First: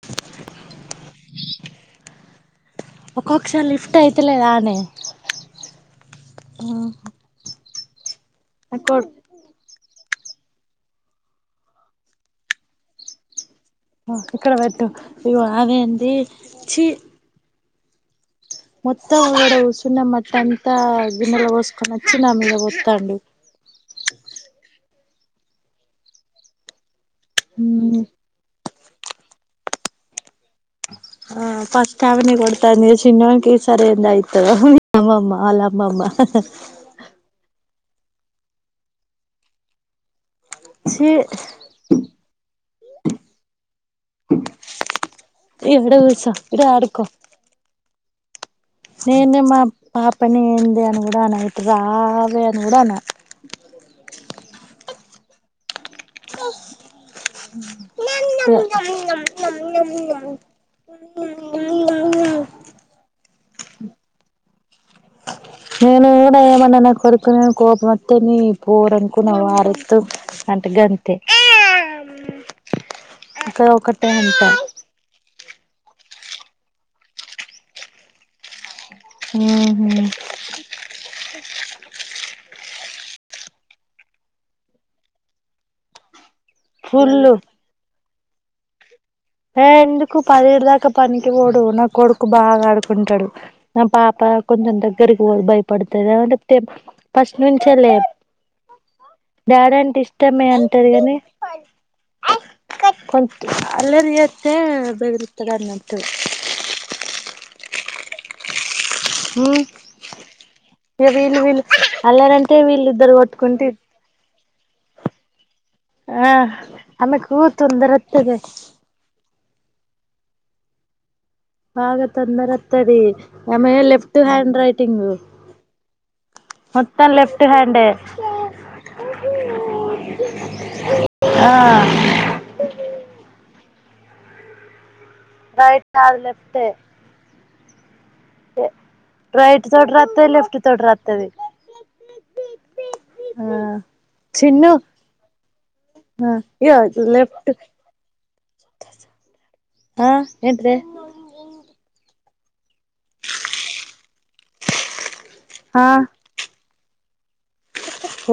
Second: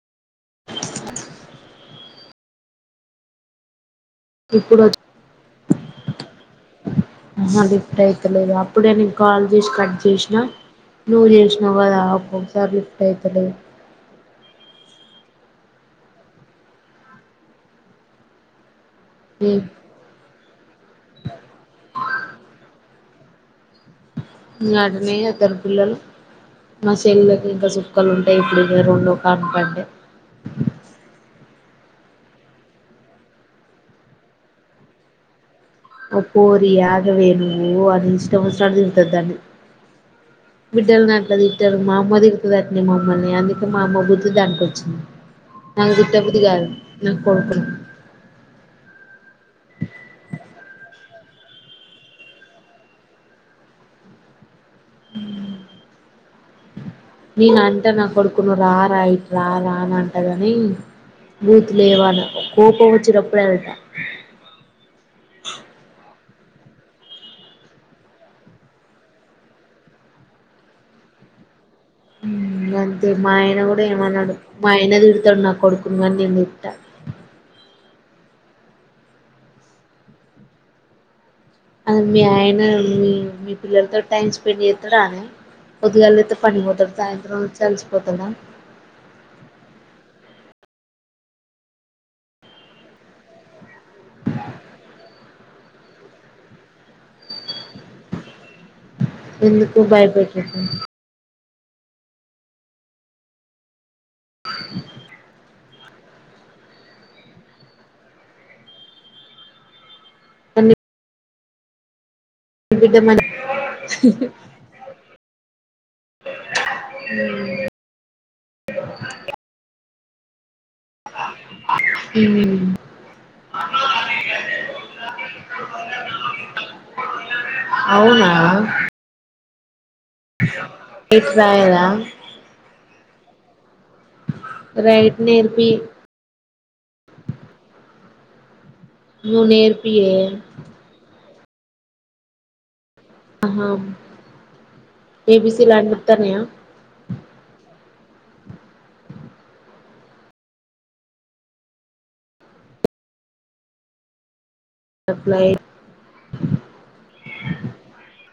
Tea ఒక్కొక్ష lift ట్టయితులేదనే ఇప్పుడు ఓహో రై లేదు అప్పుడే నెన్ కాల్ చేసి కట్ చేసి ఆ నువ్వు చేసినావు కదా ఒక్కొసారి లిఫ్ట్ అవుతలే ఆ ఇక్కడ పెట్టు ఇ అదేంది చీ మొత్తం ఇడా కూసోని మట్ట అంతా గిన్నెల వసుకొని వచ్చి నా మీద వస్తాండు నాడ్నే ఇధారు పిల్లలు మా చెల్లకి ఇంకా సుక్కాలు ఉంటాయి ఇప్పుడు ఏరుళు కనుపండి ఆ ఫట్వని కొడతాంది చిన్నవకి సారి అయింధి అయతధి అమ్మ మాలా ఓ పోరి అగావే ని ఓ అది ఇష్టం వచ్చినడు తిరుగుతంది దాన్ని ఛీ బిడ్డలని అట్లా దిట్టలు మా అమ్మ తిగుతుంది అట్ని మామ్మల్ని అందుకే మా అమ్మ బుద్ధి దానికి వచ్చింది ఈడ నాకు దిట్ట కూసో బుద్ది ఈడ కాదు నాకు కొడుకున్నా నేను మా పాపాని ఇది అనీ కూడా అనను ఇటురావే అని కూడా అనా మ్ నేను అంటా నా కొడుకును రా రా ఇట్ రా రా అని అంటగాని బూతు లేవ్ అన అన కోపం వచ్చినప్పుడు ఇప్పుడు ఏంత నేను ఏమన్నా నా కొడుకుమీద కోపం వస్తే నీ పోరనుకున్నా వారత్ అంట గంతే మ్ అంతే మా ఆయన అక్కడ గూడ ఒకటే ఏమనడు అంట మా ఆయన తిడతడు నాకు కొడుకు గాని నేను తిట్టా ఉహు అది మీ ఆయన మీ మీ పిల్లలతో టైమ్ స్పెండ్ చేస్తాడానే పొద్దుగాల లేస్త పనికి పోతడు ఫుల్లు సాయంత్రం వచ్చి అలలిసిపోతడా ఏ ఎందుకు పదిహెడు దాకా పనికి పోడు నా కొడుకు బాగ ఆడుకుంటాడు నా పాప కొంచెం దగ్గరి పోరి భయపడతదా అంటే దేబ్బ ఫస్ట్ నుంచే లేదు డాడి ఎందుకు అంటే ఇష్టమే భయపెట్టకు అంటది గాని [unintelligible] ఎడిస్తే బెదిరిస్తాడన్నట్టు తు మ్ ఇగా వీళ్ళు వీళ్ళు అల్లరి అంటే బిడ్డ వీళ్ళిద్దరు మ కొట్టుకుంటే ఆ ఆమెకు తొందర ఒస్తది బాగా తొందర ఒస్తది ఆమె లెఫ్ట్ హ్యాండ్ రైటింగ్ మొత్తం లెఫ్ట్ హ్యాండే ఇట్ ఆ రాయాలా రైట్ నేర్పి రైట్ కాదు లెఫ్ట్ నువ్వు రైట్ తోటి నేర్పియే రాస్తది లెఫ్ట్ తోటి రాస్తది ఆ ఆహా చిన్ను ఏబీసీలు అన్ని వత్తన్నయా ఇగో లెఫ్ట్ ఆ ఏంటిదె సప్లైయి ఆ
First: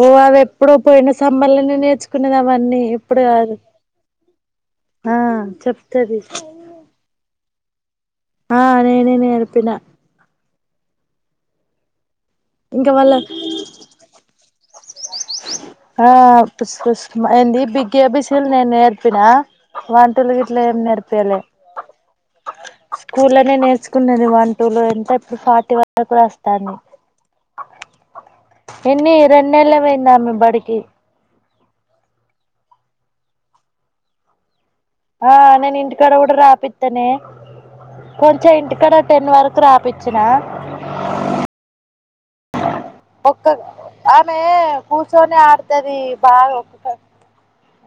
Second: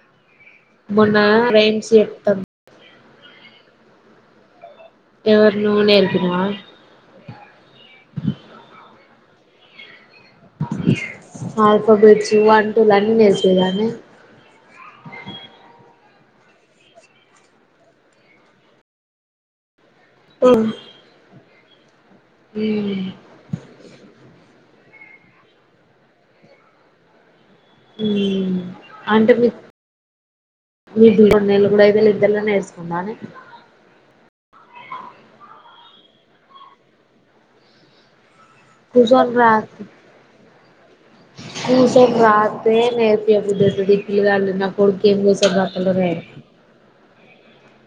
ఓ అవేప్ ఇప్పుడో పోయిన మొన్న సంబర్లో రైమ్స్ నేర్చుకున్నది చెప్తాం అవన్నీ అప్పుడు కాదు ఆ ఎవరు నువ్వు చెప్తది నేర్పినవా ఆ నేనే నేర్పిన ఆల్ఫాబెట్స్ వన్ టూ ఇంకా లన్నీ వాళ్ళ నేర్పిన్ దా అది ఆ పుస్కస్ ఏంది బిగ్ ఏబిసీలు నేను నేర్పిన వన్ టూ లు గిట్లా మ్మ్ ఏం నేర్పియ్యలే స్కూల్ లోనే నేర్చుకున్నది వాళ్ళు లు ఎంత ఇప్పుడు ఫార్టీ వరకు రాస్తాంది మ్మ్ ఎన్ని అంటే మీ రెండునెల్లే పోయింది ఆమె బడికి బైబిల్ ఇద్దరలో నేర్చకుందానే ఆ నేను ఇంటికాడ కూడా రాపిత్తనే కొంచెం ఇంటికాడ టెన్ కూసోని రా వరకు రాపిచ్చిన జ రా ఏం ఒక్క నేర్పియ్యబుద్ది అయితది ఆమె పిల్లగాళ్ళు ఉన్నప్పుడు కూర్చొని కెంగొసహ ఆడుతది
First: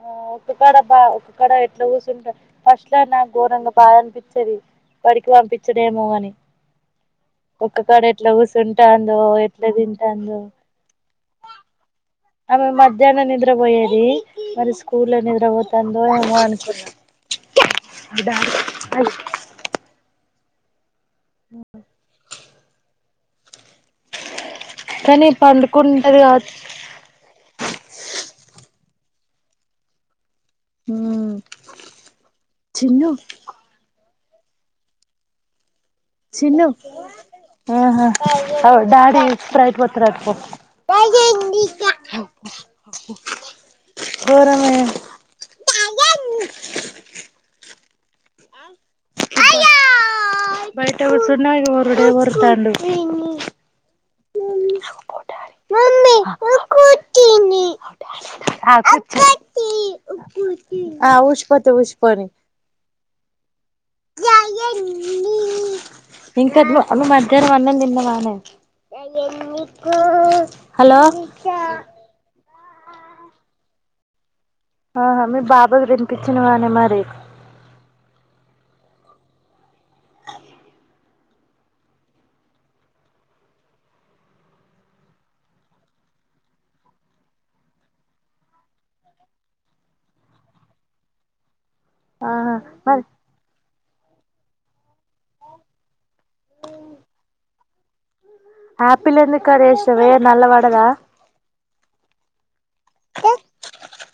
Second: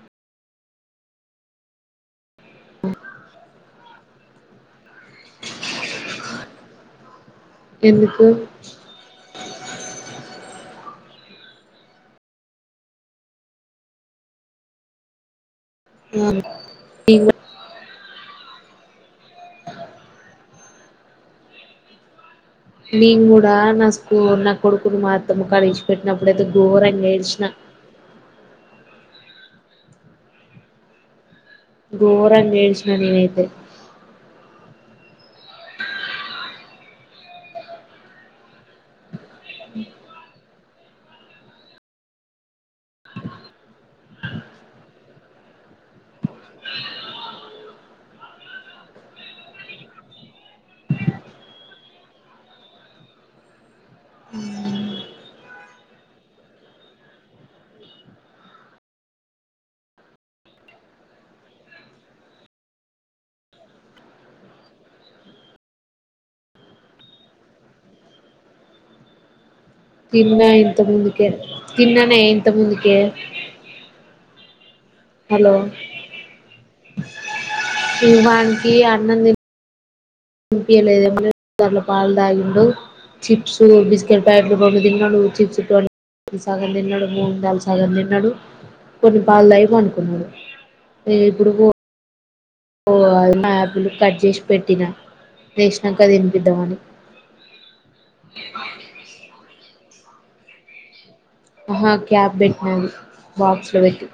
ఆ ఒక కాడ బా ఒక కడ ఎట్లా కూసుంటారు. ఫస్ట్ లో నాకు గోరంగా బాఅనిపించది బడికి పంపించుడేమో కాని ఒక్క కాడ ఎందుకు ఎట్లా కూసుంటాందో లేదండి ఏందో ఆమె మధ్యాహ్నం నిద్ర పోయేది. మరి స్కూల్ లో నిద్ర పోత తందో ఏమో అనుకున్నా అది ఆ నేను కూడా నా స్కూల్లో కొడుకుని కానీ మాత్రము కలిచి పండుకుంటది పెట్టినప్పుడుయితే కావచ్చు ఘోరంగా ఏడ్చిన హ్మ్ గోరంగా ఏడ్చిన నేనైతే చిన్ను అ ఆహా డాడీ స్ప్రైట్ పాటుకోస్తునాడు పో పోరా బాయ్ తగనూ బయట కుసున్న ఇగో వొరుడు వొర్తాండు ఇంక అ మధ్యాహ్నం అన్నం తిన్నవానే తిన్న ఇంతకు హలో ముందుకే తిన్ననే ఇంతకు ముందుకే ఆహా మీ హలో బాబుకి తినిపించినవానే మరి వానికి అన్నం తిన్ తినిపియ్యలేదేం లేదు దాంట్లో పాలు తాగిండు చిప్స్ బిస్కెట్ ప్యాకెట్ రెండు తిన్నడు చిప్స్ ఇవి సగం తిన్నాడు. మూన్ దాల్ సగం తిన్నాడు కొన్ని పాలు తాగి పండుకున్నాడు ఇప్పుడు ఆహా ఓ మరి అల్ యాపిల్ కట్ జేసి పెట్టిన లేేసినంక తినిపిద్దామని ఆపిల్ ఎందుకు కట్ చెస్ వే నల్ల వడదా ఆహా క్యాప్ పెట్ అ బాక్స్లో పెట్టిన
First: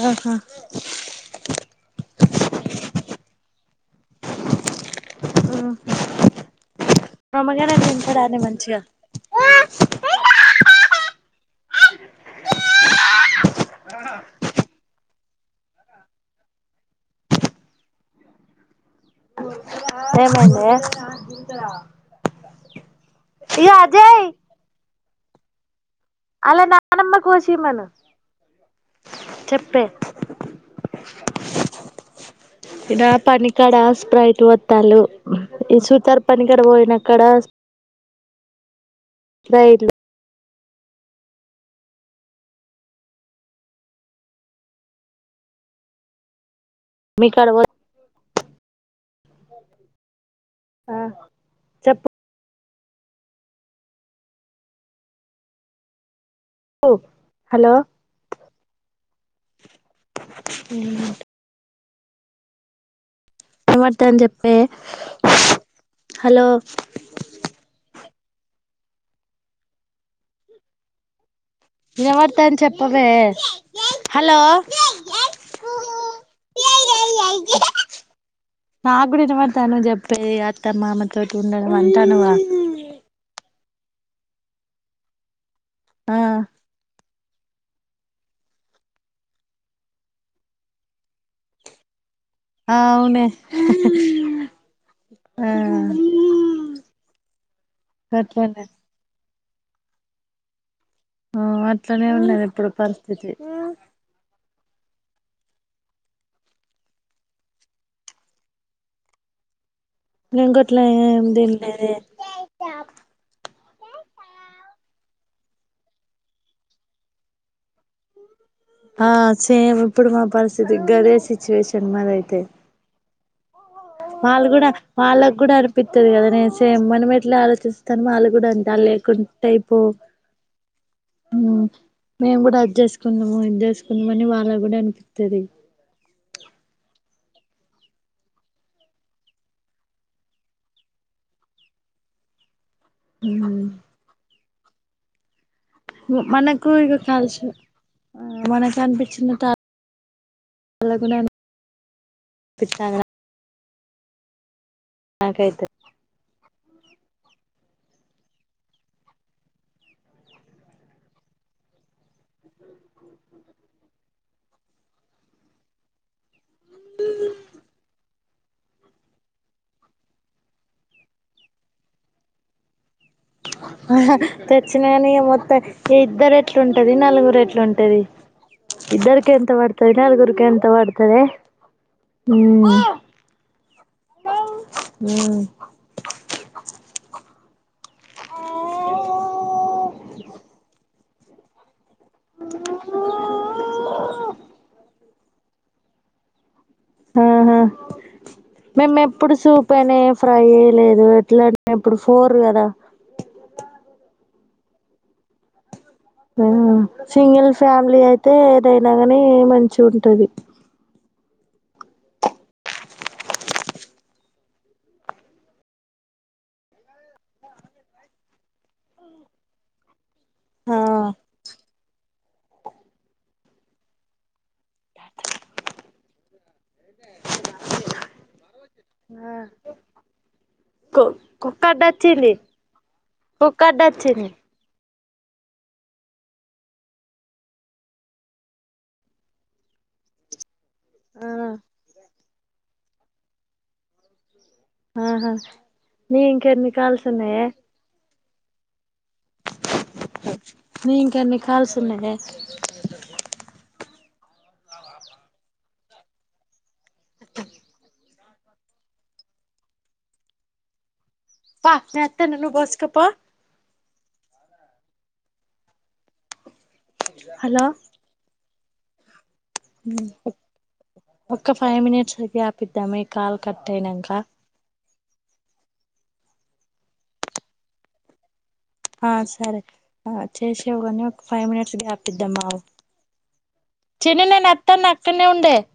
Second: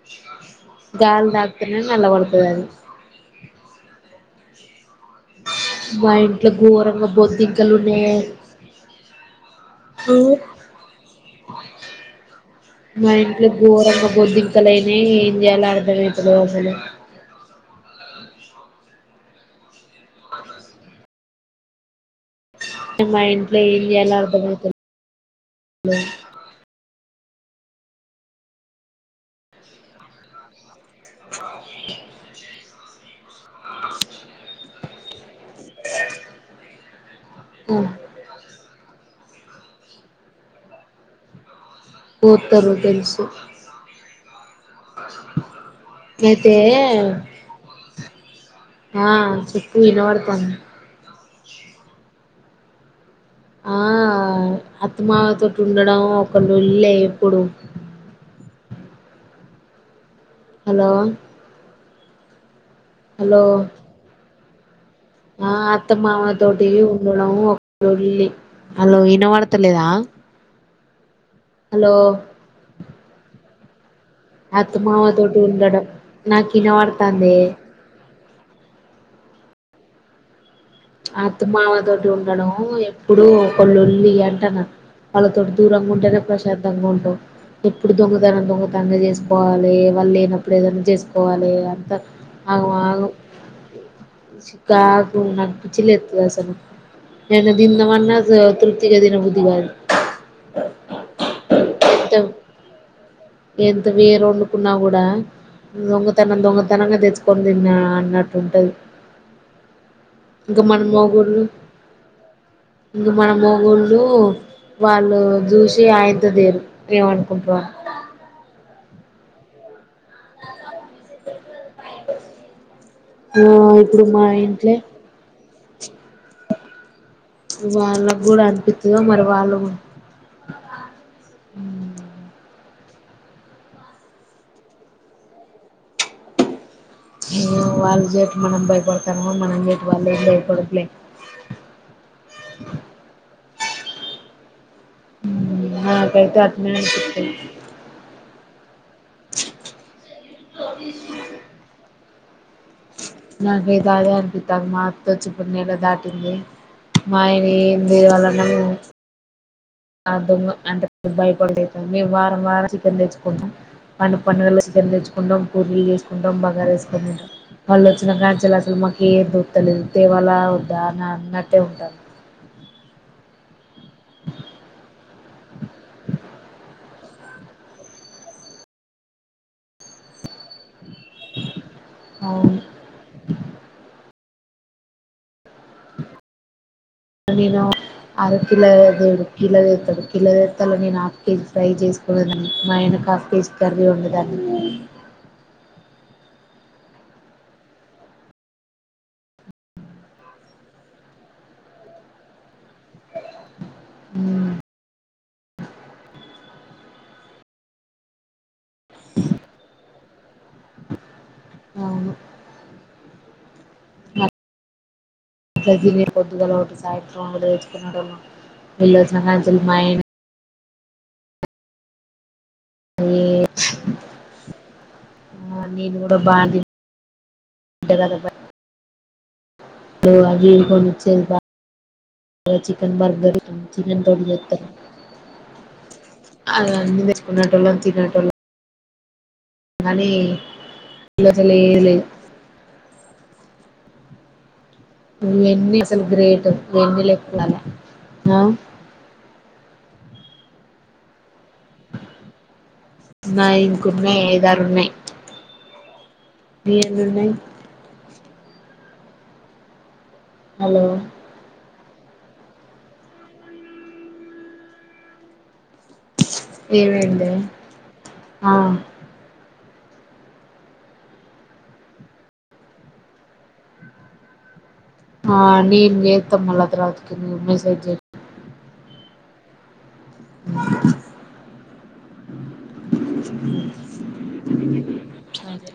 ఆ హ గాలి తాకితనే నల్లబడతది అది మా ఇంట్లో ఘోరంగా బొద్దింకలు మామగారు ఉన్నాయే తింటాడానే మంచిగా ఉ మా ఇంట్లో ఘోరంగా బొద్దింకలేనే ఏం చేయాలో అర్థమైత లేదు అసలు ఏమైందే మా ఇంట్లో ఇగ ఏం చేయాలో అజయ్ అర్ధం అయితలేదు లే వాళ్ళ నానమ్మను కోసి ఇయ్యమను చెప్పే పని కాడ స్ప్రైట్ పోత్తాలు ఈ సూతారు పని కాడ పోయినా అ రైల్ పోతరు తెలుసు వే మీ కాడ వ ఆ చెప్పు వినవాడ్తా ఆ చెప్పు ఆ అత్తా మామ తోటి ఉండడం ఒక లొల్లే ఎప్పుడు హలో హలో హలో ఏమంటాంది చెప్పు ప్పే ఆ అత్తమామ తోటి ఉండడం ఒక లొల్లి హలో ఇన బడతలేదా వినపడతాంది చెప్పవే హలో అత్తమావ తోటి ఉండడం నాకు విన పడతాందే నా కూడా ఇనాపడతాంది నువు చెప్పే ఇగా అత్త మామ తోటి ఉండం ఎప్పుడూ కొళ్ళొల్లి అంటానా వాళ్ళతోని ఆ దూరంగుంటేనే ప్రశాంతంగా ఉంటవ్ ఎప్పుడు దొంగతనం దొంగతనంగా చేసుకోవాలి వాళ్ళు లేనప్పుడు ఏదైనా చేసుకోవాలి అంత ఆగం ఆగం అవునే చికాకు ఆ నాకు పిచ్చి లేస్తది అసలు ఏమన్నా తిందామన్నా అట్లనే తృప్తిగా దిన బ్ దివర్ ఆ అట్ ట్లనే ఉన్నది ఇప్పుడు పరిస్థితి ఎంత వేరు నుకున్నా కూడా దొంగతనం దొంగతనంగా తెచ్చుకొని తిన్నా అన్నట్టుంటది నేను ఇంక గట్లా మన ఏం మొగుళ్ళు తినలేదే ఇంక మన మొగుళ్ ళు వాళ్ళు జూసి ఆయితదేరు ఏమనుకుంటురో [inaudible] ఆ సేమ్ ఇప్పుడు మా పరిస్ధితి గరేసి సిచువేషన్ మాది అయితే [unintelligible] వాళ్ళు కూడా ఇంట్లే వాళ్ళకు కూడా అనిపిత్తది కద నే సేమ్ మనం ఎట్లా ఆలోచిస్తామో వాళ్ళకు వాళ్ళు కూడా అంట అనిపిత్తదో మరి వాళ్ళు లేకుంటైపో ఉమ్ మేము కూడా అడ్జస్ట్ [unintelligible] అని వాళ్ళగ్గూడా అనిపిత్తది వాళ్ళు చెట్ మనం భయపడతానమో మనం చెటు వాళ్ళేం భయపడుత్లే ఊ నాకైతే మనకు అట్నే ఇక అనిపిత్తది కలుసు ఆ మనకు అనిపించినట్ [unintelligible] [unintelligible] నాకు [unintelligible] మా అత్త వచ్చి [unintelligible] నాకైతే నీళ్ళ దాటింది మావి బీర్వలనము ఆ దొంగ [unintelligible] మేము వారం వారం చికెన్ తెచ్చుకుంటాం [unintelligible] చికెన్ తెచ్చుకుంటా పూరీలు చేసుకుంటాం బాగరా వేసుకొని తినటం వాళ్ళు వచ్చిన కడ నుంచి అసలు మాకు ఏం దొరుకుత లేదు తేవాల వద్దా అని అన్నట్టే ఉంటారు తెచ్చినవని మోత ఇద్దరు ఎట్లు ఉంటా నలుగురు ఎట్లుంటది ఇద్దరికి ఎంత పడుతుది నలుగురికి ఎంత [unintelligible] తే మ్మ్ మ్మ్ నేను అర కిల దేవుడు కీలదేత్తడు కిలదేత్తలో నేను హాఫ్ కేజీ ఫ్రై చేసుకూడదని మా అయ్యనకూ హాఫ్ కేజీ కర్రీ ఉండదన్ని ఆహా మేము ఎప్పుడు సూప్ అనే ఫ్రై లేదు ఎట్లా ఎప్పుడు ఫోర్ కదా మ్మ్ ఆ సింగిల్ ఫ్యామిలీ అయితే ఏదైనా కాని మంచి ఉంటది అవును గ జీని పొద్దుగాల ఒకటి సాయంత్రంలో రోజుకు [unintelligible] వెళ్ళొచ్చిన కాంచెల్లి మాయ ఆ యే ఆ నేను కూడా బా [unintelligible] ఓ అవి కు కొనిచ్చేది బా కుక్క అడ్డొచ్చింది చికెన్ బర్గర్ కుక్క చికెన్ తోని అడ్డొచ్చింది చేత్తరు అలా అన్ని తెచ్చుకునేటోళ్ళం తినేటోళ్ళం అని ఆ ఇగసలే లే ఆహా ఎన్ని అసలు నీ గ్రేట్ ఇంకెన్ని ఎన్ని కాల్స్ [unintelligible] నౌ మీకెన్ని కాల్స్ ఉన్నదే మేదారు ఉన్నాయి మీ ఎన్నున్నయి హలో పా నేనొత్తను నువ్ పోసుకోపో ఏమైందే హలో ఆ ఒక్క ఫైవ్ మినిట్స్ చూపి ఆపిద్దామే ఈ కాల్ కట్ అయినంక ఆ నేను చెత్తామళ్ళ తరువాతకి నువ్ మెసేజ్ చెయ్ ఆ సరే ఆ చేసేవ్ గానీ ఫైవ్ మినిట్స్ గ్యాప్ ఇద్దామా చిన్ని నేను అత్తాన్నా అక్కడనే ఉండే చెయ్